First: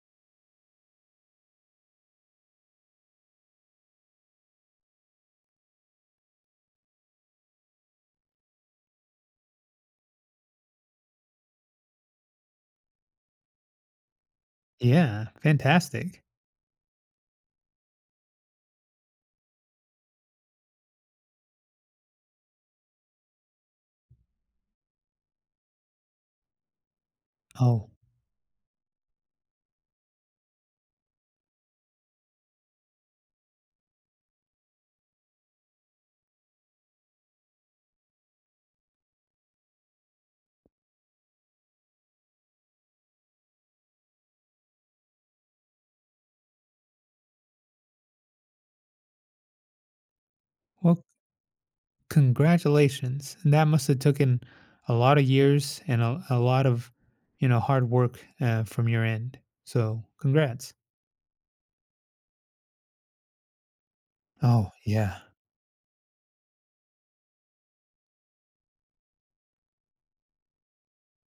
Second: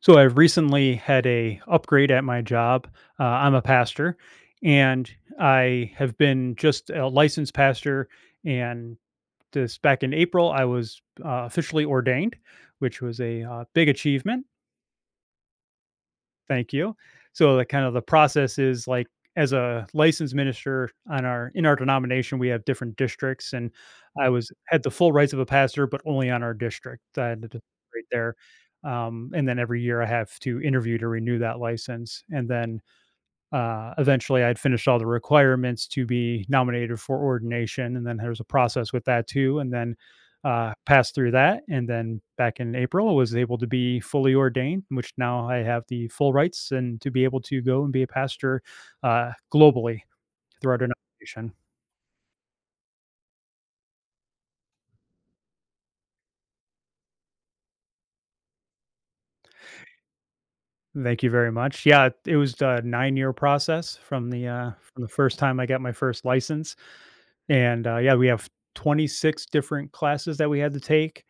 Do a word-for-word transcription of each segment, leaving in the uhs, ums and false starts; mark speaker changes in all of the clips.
Speaker 1: So I've recently had a upgrade at my job. Uh, I'm a pastor, and I have been just a licensed pastor. And this back in April, I was uh, officially ordained, which was a uh, big achievement.
Speaker 2: Yeah, fantastic.
Speaker 1: Thank you. So the kind of the process is like as a licensed minister on our in our denomination, we have different districts, and I was had the full rights of a pastor, but only on our district. So, I had to
Speaker 2: Oh,
Speaker 1: right there, um, and then every year I have to interview to renew that license, and then uh, eventually I'd finished all the requirements to be nominated for ordination. And then there's a process with that too. And then uh, passed through that. And then back in April, I was able to be fully ordained, which now I have the full rights and to be able to go and be a pastor uh, globally throughout our
Speaker 2: well,
Speaker 1: denomination.
Speaker 2: congratulations. That must have taken a lot of years and a, a lot of, you know, hard work uh, from your end. So, congrats.
Speaker 1: Thank you very much. Yeah, it it was a nine-year process from the uh,
Speaker 2: Oh,
Speaker 1: from the
Speaker 2: yeah.
Speaker 1: first time I got my first license, and uh, yeah, we have twenty-six different classes that we had to take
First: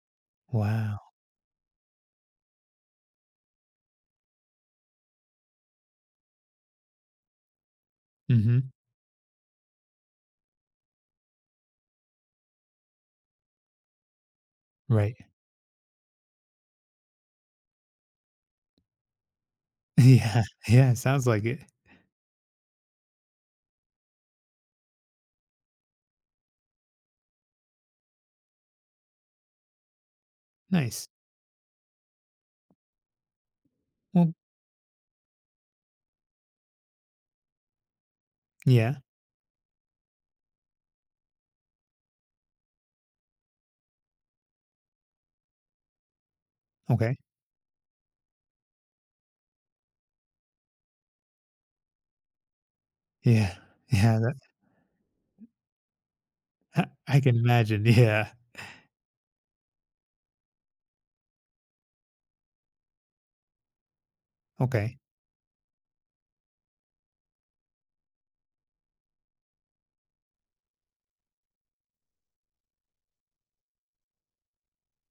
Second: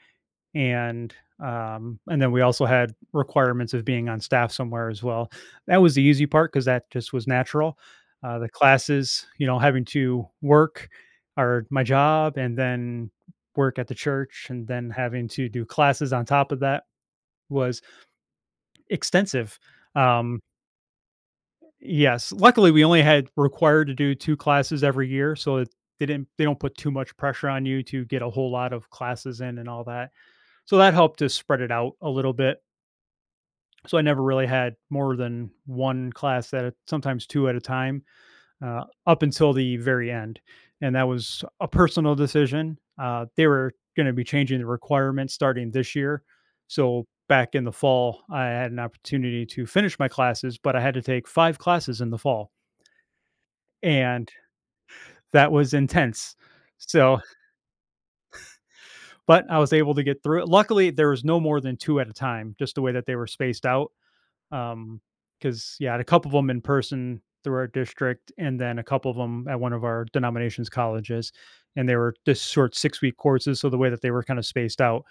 Speaker 2: Wow.
Speaker 1: and um, and then we also had requirements of being on staff somewhere as well. That was the easy part because that just was natural. Uh, the
Speaker 2: Mm-hmm.
Speaker 1: classes, you know, having to work or my job and then work at the church and then
Speaker 2: Right.
Speaker 1: having to do classes on top of that was extensive. Um,
Speaker 2: Yeah. Yeah. Sounds like it.
Speaker 1: yes, luckily we only had required to do two classes every year, so it they didn't they don't put too much pressure on you to get a whole lot of classes in and all that. So that
Speaker 2: Nice.
Speaker 1: helped to spread it out a little bit. So I never
Speaker 2: Well,
Speaker 1: really had more than one class at a sometimes two at a time, uh,
Speaker 2: yeah.
Speaker 1: up until the very end, and that was a personal decision. Uh, they were gonna be changing the requirements starting this year, so
Speaker 2: Okay.
Speaker 1: back in the fall, I had an opportunity to finish my classes, but I had to take five classes in the fall,
Speaker 2: Yeah. Yeah.
Speaker 1: and
Speaker 2: That,
Speaker 1: that was intense.
Speaker 2: I,
Speaker 1: So
Speaker 2: I can imagine. Yeah.
Speaker 1: but I was able to get through it. Luckily, there was no more than two at a time, just the way that they were spaced out.
Speaker 2: Okay.
Speaker 1: Um, because yeah, I had a couple of them in person through our district and then a couple of them at one of our denomination's colleges, and they were just short six-week courses, so the way that they were kinda spaced out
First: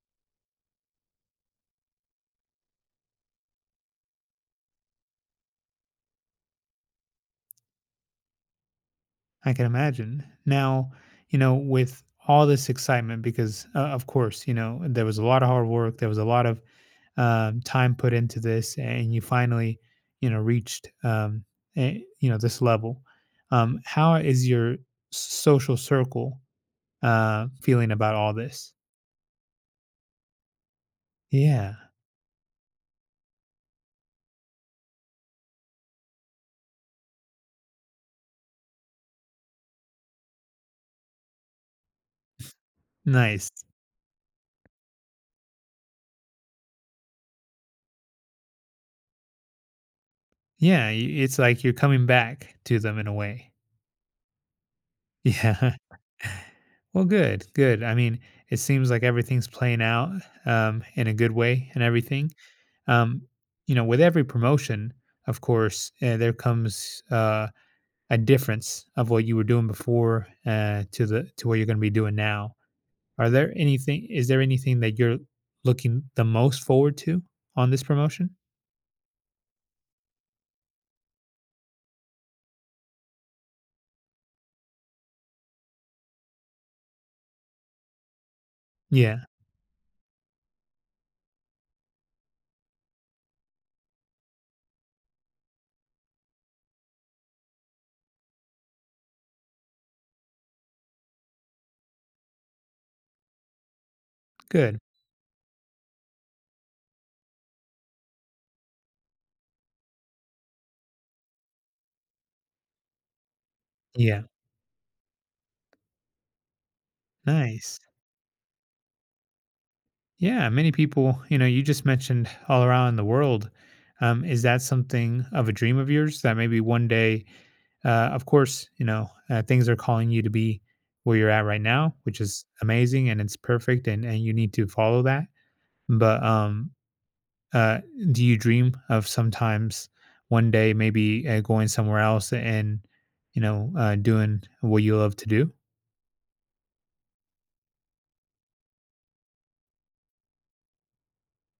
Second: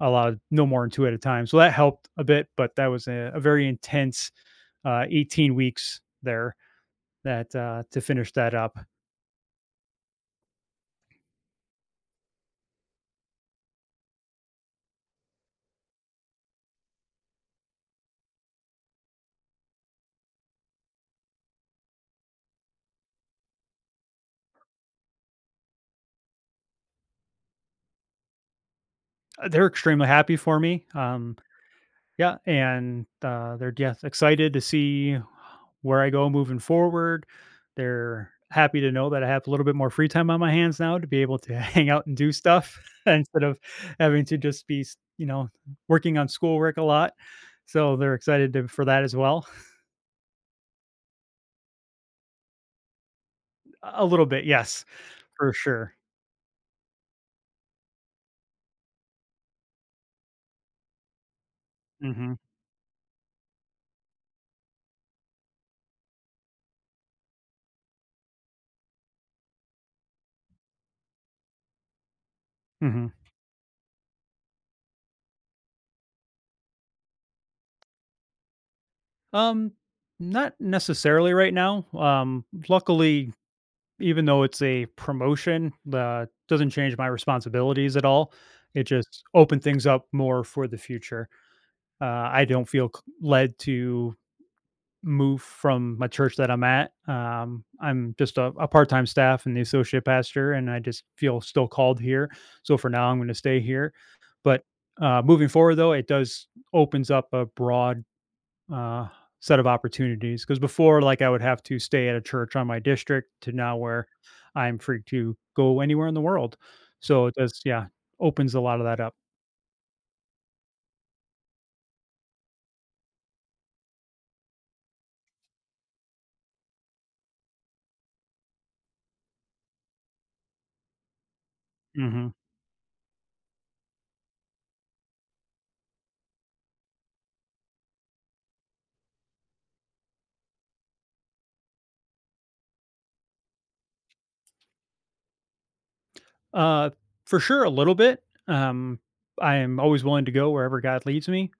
Speaker 1: allowed no more than two at a time, so that helped a bit, but that was a a very intense, uh, eighteen weeks there that, uh to finish that up.
Speaker 2: I can imagine. Now, you know, with all this excitement, because uh, of course, you know, there was a lot of hard work, there was a lot of um, time put into this, and you finally, you know, reached, um, eh, you know, this level. Um, how is your social circle uh, feeling about all this?
Speaker 1: They're extremely happy for me, um
Speaker 2: Yeah,
Speaker 1: yeah, and, uh, they're just excited to see where I go moving forward. They're happy to know that I have a little bit more free time on my hands now to be able to hang out and do stuff instead
Speaker 2: nice.
Speaker 1: of having to just be, s you know, working on schoolwork a lot. So they're excited to for that as well.
Speaker 2: Yeah, y- it's like you're coming back to them in a way.
Speaker 1: A little bit, yes, for
Speaker 2: Yeah.
Speaker 1: sure.
Speaker 2: Well, good, good. I mean, it seems like everything's playing out um, in a good way and everything.
Speaker 1: Mhm,
Speaker 2: Um, you know, with every promotion, of course, uh, there comes uh, a difference of what you were doing before uh, to the to what you're going to be doing now.
Speaker 1: mhm.
Speaker 2: Are there anything? Is there anything that you're looking the most forward to on this promotion?
Speaker 1: Um, Not necessarily right now. Um, luckily even though it's a promotion, uh, doesn't change my responsibilities at all. It
Speaker 2: Yeah,
Speaker 1: just opened things up more for the future. Uh, I don't feel c- led to move from my church that I'm at. Um, I'm just a, a part-time staff and the associate pastor, and I just feel still called here. So for now, I'm going to stay here. But
Speaker 2: good.
Speaker 1: uh, moving forward, though, it does opens up a broad uh, set of opportunities, because before like I would have to stay at a church on my district to now where
Speaker 2: Yeah,
Speaker 1: I'm free to go anywhere in the world, so it does,
Speaker 2: nice.
Speaker 1: yeah, opens a lot of that up.
Speaker 2: Yeah, many people, you know, you just mentioned all around the world. Um, is that something of a dream of yours that maybe one day, uh, of course, you know, uh, things are calling you to be where you're at right now, which
Speaker 1: hmm
Speaker 2: is amazing and it's perfect and, and you need to follow that. But um, uh, do you dream of sometimes one day maybe uh, going somewhere else and, you know, uh, doing what you love to do?
Speaker 1: uh for sure a little bit. um I am always willing to go wherever God leads me,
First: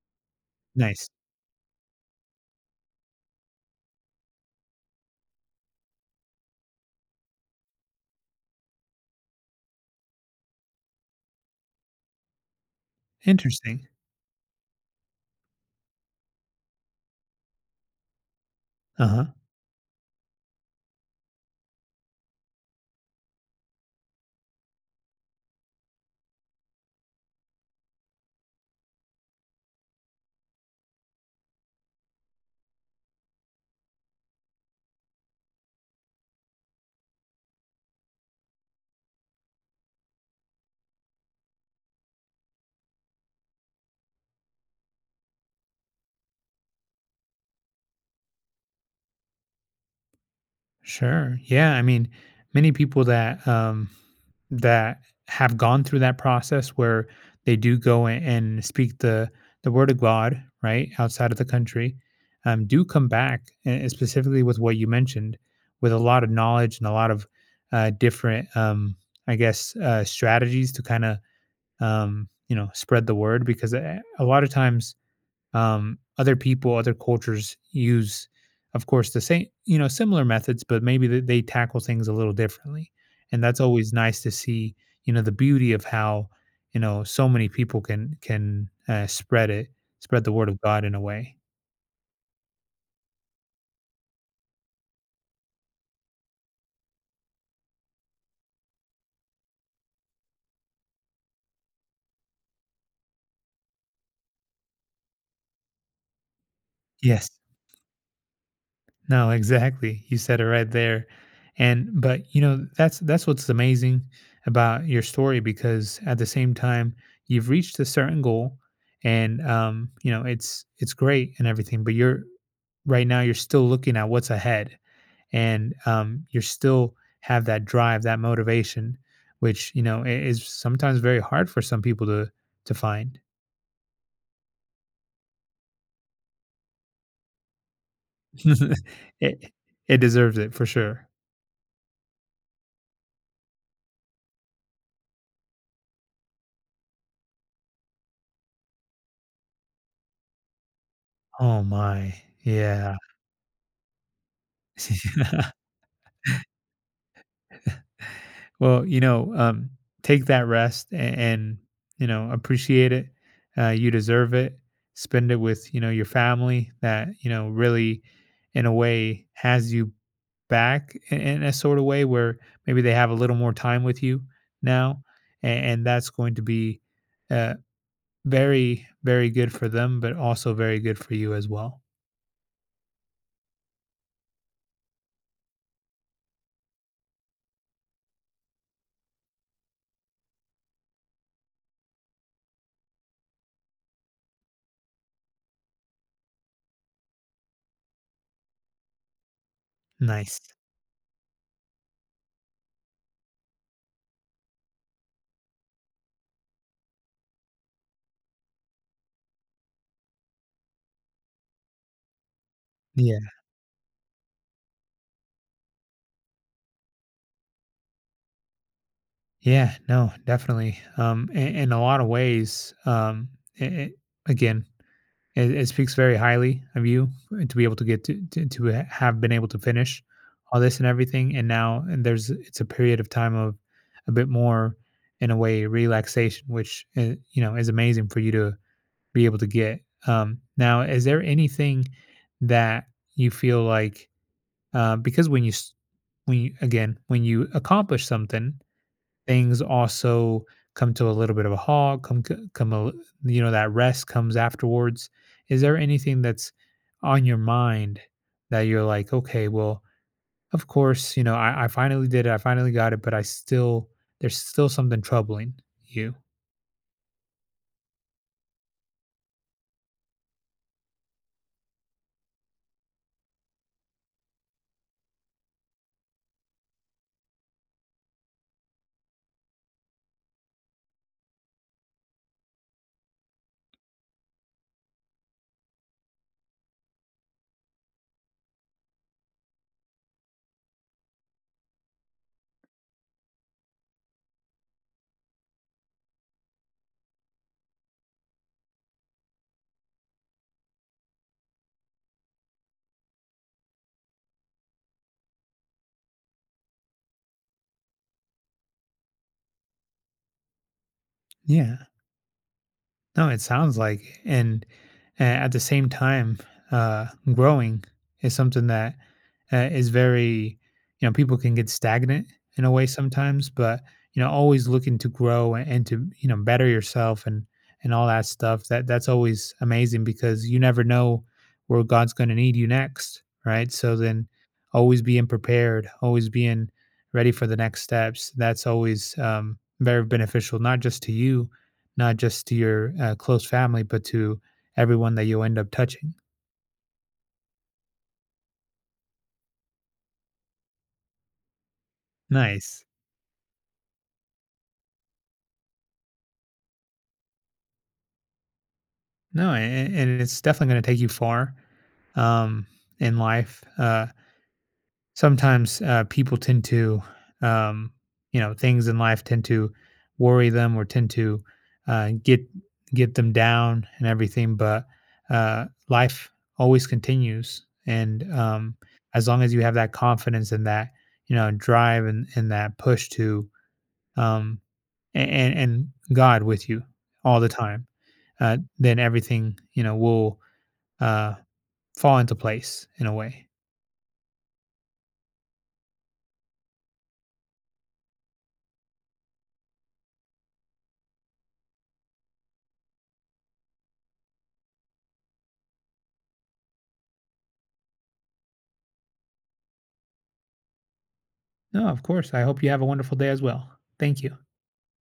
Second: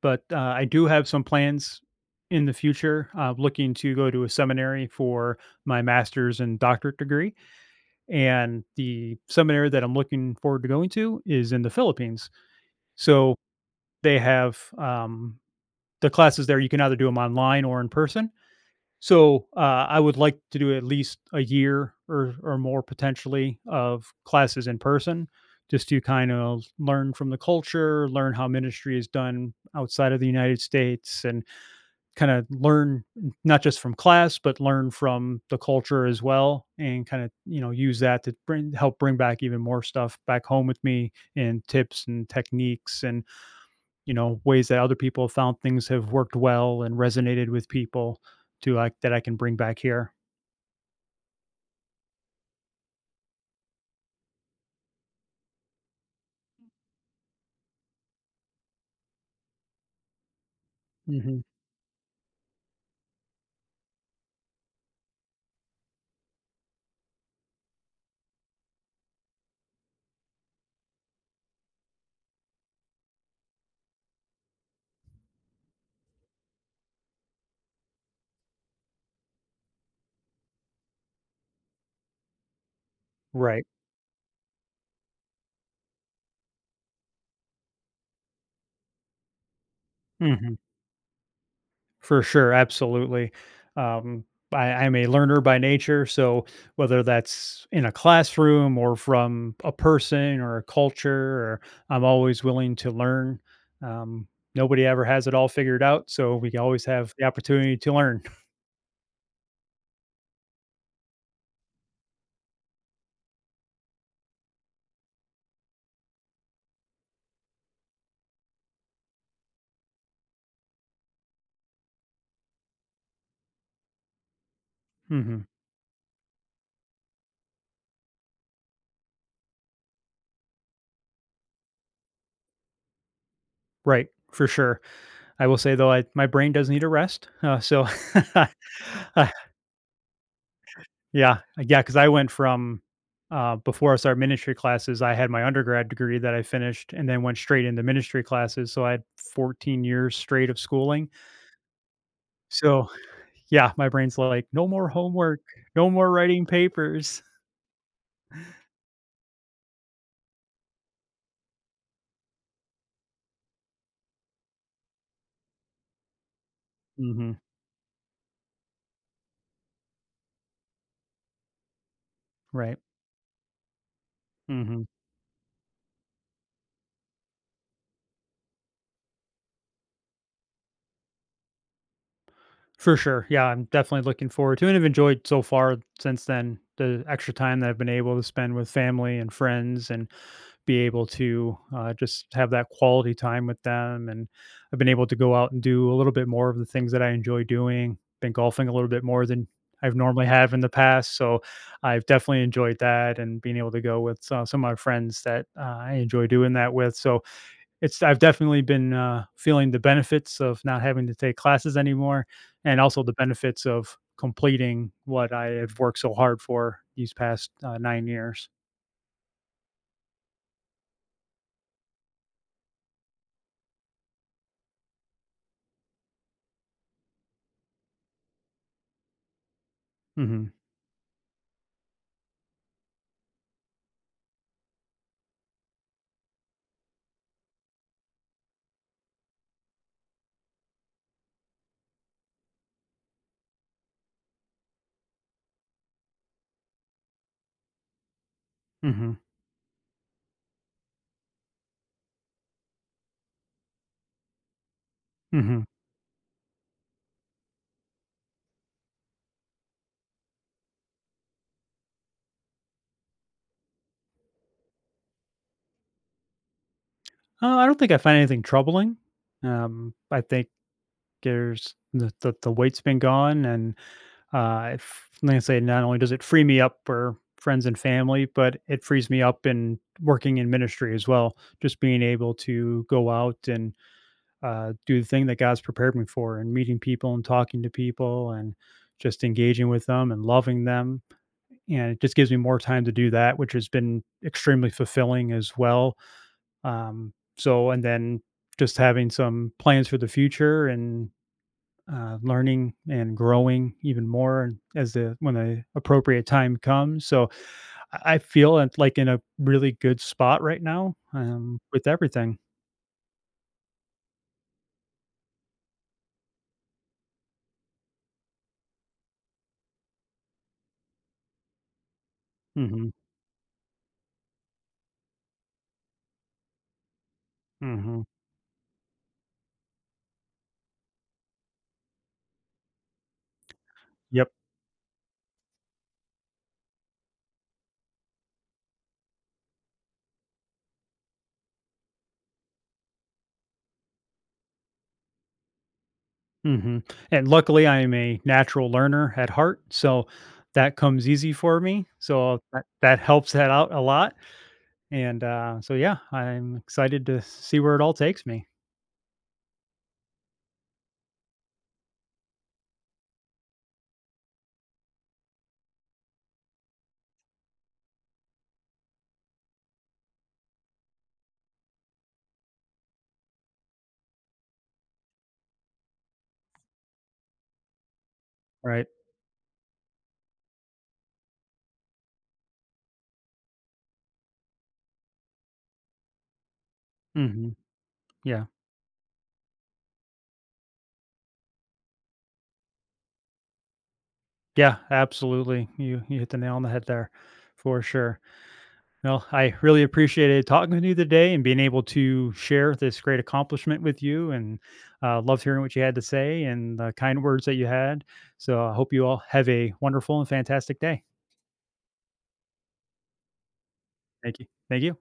Speaker 1: but uh, I do have
Speaker 2: Nice.
Speaker 1: some plans in the future, uh, looking to go to a seminary for my master's and doctorate degree, and the seminary that I'm looking forward to going to is in the Philippines. So
Speaker 2: Interesting.
Speaker 1: they have um, the classes there. You can either do them online or in person.
Speaker 2: Uh huh.
Speaker 1: So uh, I would like to do at least a year or or more potentially of classes in person, just to kind of learn from the culture, learn how ministry is done outside of the United States, and kind of learn not just from class but learn from the culture as well, and kind of, you know, use that to bring help bring back even more stuff back home with me and tips and techniques and, you know, ways that other people have found things have worked well and resonated with people to like that I can bring back here.
Speaker 2: Sure. Yeah. I mean, many people that um, that have gone through that process where they do go a- and speak the the word of God, right, outside of
Speaker 1: Mhm.
Speaker 2: the country, um, do come back, and specifically with what you mentioned, with a lot of knowledge and a lot of uh, different, um, I guess, uh, strategies to kind of um, you know spread the word because a, a lot of times um, other people, other cultures use, of course, the same, you know, similar methods, but maybe they, they tackle things a little differently. And that's
Speaker 1: Right.
Speaker 2: always nice to see, you know, the beauty of how, you know, so many people can can uh, spread it. Spread the word
Speaker 1: Mhm.
Speaker 2: of God in a way.
Speaker 1: For sure, absolutely. Um, I, I'm a learner by nature, so whether that's in a classroom or from a person or a culture, or I'm always willing to learn. Um, Nobody ever has it all figured out, so we always have the
Speaker 2: Yes.
Speaker 1: opportunity to learn.
Speaker 2: No, exactly. You said it right there. And but you know, that's that's what's amazing about your story because at the same time you've reached a certain goal and um, you know, it's it's great and everything, but you're right now you're still looking at what's ahead
Speaker 1: hmm
Speaker 2: and um you're still have that drive, that motivation, which, you know, i- is sometimes very hard for some people to to find.
Speaker 1: Right, for sure. I will say though, I my brain does need a rest, uh, so uh,
Speaker 2: it it deserves it for sure.
Speaker 1: yeah, yeah, because I went from, uh, before I started ministry classes, I had my undergrad degree that I finished and then went straight into ministry classes, so I had fourteen years straight of schooling.
Speaker 2: Oh my.
Speaker 1: So,
Speaker 2: Yeah.
Speaker 1: yeah, my brain's like, "No more homework, no more writing papers."
Speaker 2: Well, you know, um, take that rest and, and you know appreciate it. Uh, you deserve it. Spend it with you know your family that you
Speaker 1: Mhm,
Speaker 2: know really, in a way, has you back in, in a sort of way where
Speaker 1: right,
Speaker 2: maybe they have a little more time with you
Speaker 1: mhm.
Speaker 2: now, and, and that's going to be uh, very very good for them, but also very good for you as well.
Speaker 1: For sure. Yeah, I'm definitely looking forward to it and have enjoyed so far since then the extra time that I've been able to spend with family and friends and be able to uh, just have that quality time with them. And I've been able to go out and do a little bit more of the things that I enjoy doing. Been golfing a little bit more than I've normally
Speaker 2: Nice.
Speaker 1: have in the past. So I've definitely enjoyed that and being able to go with uh, some of my friends that uh, I enjoy doing that with. So it's I've definitely been uh, feeling the benefits of not having to take classes anymore, and also the
Speaker 2: Yeah.
Speaker 1: benefits of completing what I have worked so hard for these past uh, nine years.
Speaker 2: Yeah. No. Definitely. Um. In, in a lot of ways. Um. I I- again It, it speaks very highly of you to be able to get to, to to have been able to finish
Speaker 1: hmm
Speaker 2: all this and everything, and now and there's it's a period of time of a bit more in a way relaxation, which uh, you know is amazing for you to be able to get. Um, now, is there anything that you feel like uh, because when you s- when you, again when you accomplish something
Speaker 1: hmm
Speaker 2: things also come to a little bit of a halt, come c- come a, you know that rest comes afterwards.
Speaker 1: hmm
Speaker 2: Is
Speaker 1: Uh,
Speaker 2: there anything that's on your mind that you're like, okay, well, of course, you know, I, I finally did it, I finally got it, but I still there's still something troubling you.
Speaker 1: I don't think I find anything troubling. Um, I think there's the, the the weight's been gone, and uh, if, like I say, not only does it free me up for friends and family, but it frees me up in working in ministry as well. Just being able to go out and uh, do the thing that God's prepared me for and meeting people and talking to people and just engaging with them and loving them. And it just gives me more time to do that, which has been extremely fulfilling as well. Um, so, and then just having some plans for the future and uh, learning and growing even more as the when the appropriate time comes. So I I feel I'm, like, in a really good spot right now um,
Speaker 2: Yeah.
Speaker 1: with everything.
Speaker 2: No, it sounds like and a at the same time, uh, growing is something that, uh, is very you know, people can get stagnant in a way
Speaker 1: hmm
Speaker 2: sometimes, but, you know, always looking to grow and and to, you know, better yourself and and
Speaker 1: hmm
Speaker 2: all that stuff. That that's always amazing because you never know where God's gonna need you next, right? So then
Speaker 1: Yep.
Speaker 2: always being prepared, always being ready for the next steps, that's always, um, very beneficial, not just to you, not just to your uh, close family, but to everyone that you end up touching.
Speaker 1: Mhm, and luckily, I am a natural learner at heart, so that comes easy for me, so that
Speaker 2: Nice.
Speaker 1: that helps that out a lot, and, uh, so yeah, I'm excited to see where it all takes me.
Speaker 2: No, a- a- and it's definitely going to take you far um, in life. Uh, sometimes uh, people tend to, um, you know, things in life tend to worry them or tend to uh, get get them down and everything. But uh, life always continues, and um,
Speaker 1: Right.
Speaker 2: as long as you have that confidence and that you know drive and, and that push to um, and and God with you all the
Speaker 1: Mhm.
Speaker 2: time,
Speaker 1: Yeah.
Speaker 2: uh, then everything you know will uh, fall into place in a way.
Speaker 1: Yeah, absolutely. You you hit the nail on the head there, for sure. Well, I really appreciated talking with you today and being able to share this great accomplishment with you, and, uh, loved hearing what you had to say and the kind words that you had, so I hope you all have a wonderful and fantastic day.
Speaker 2: No, of course. I hope you have a wonderful day as well. Thank you.
Speaker 1: Thank you. Thank you.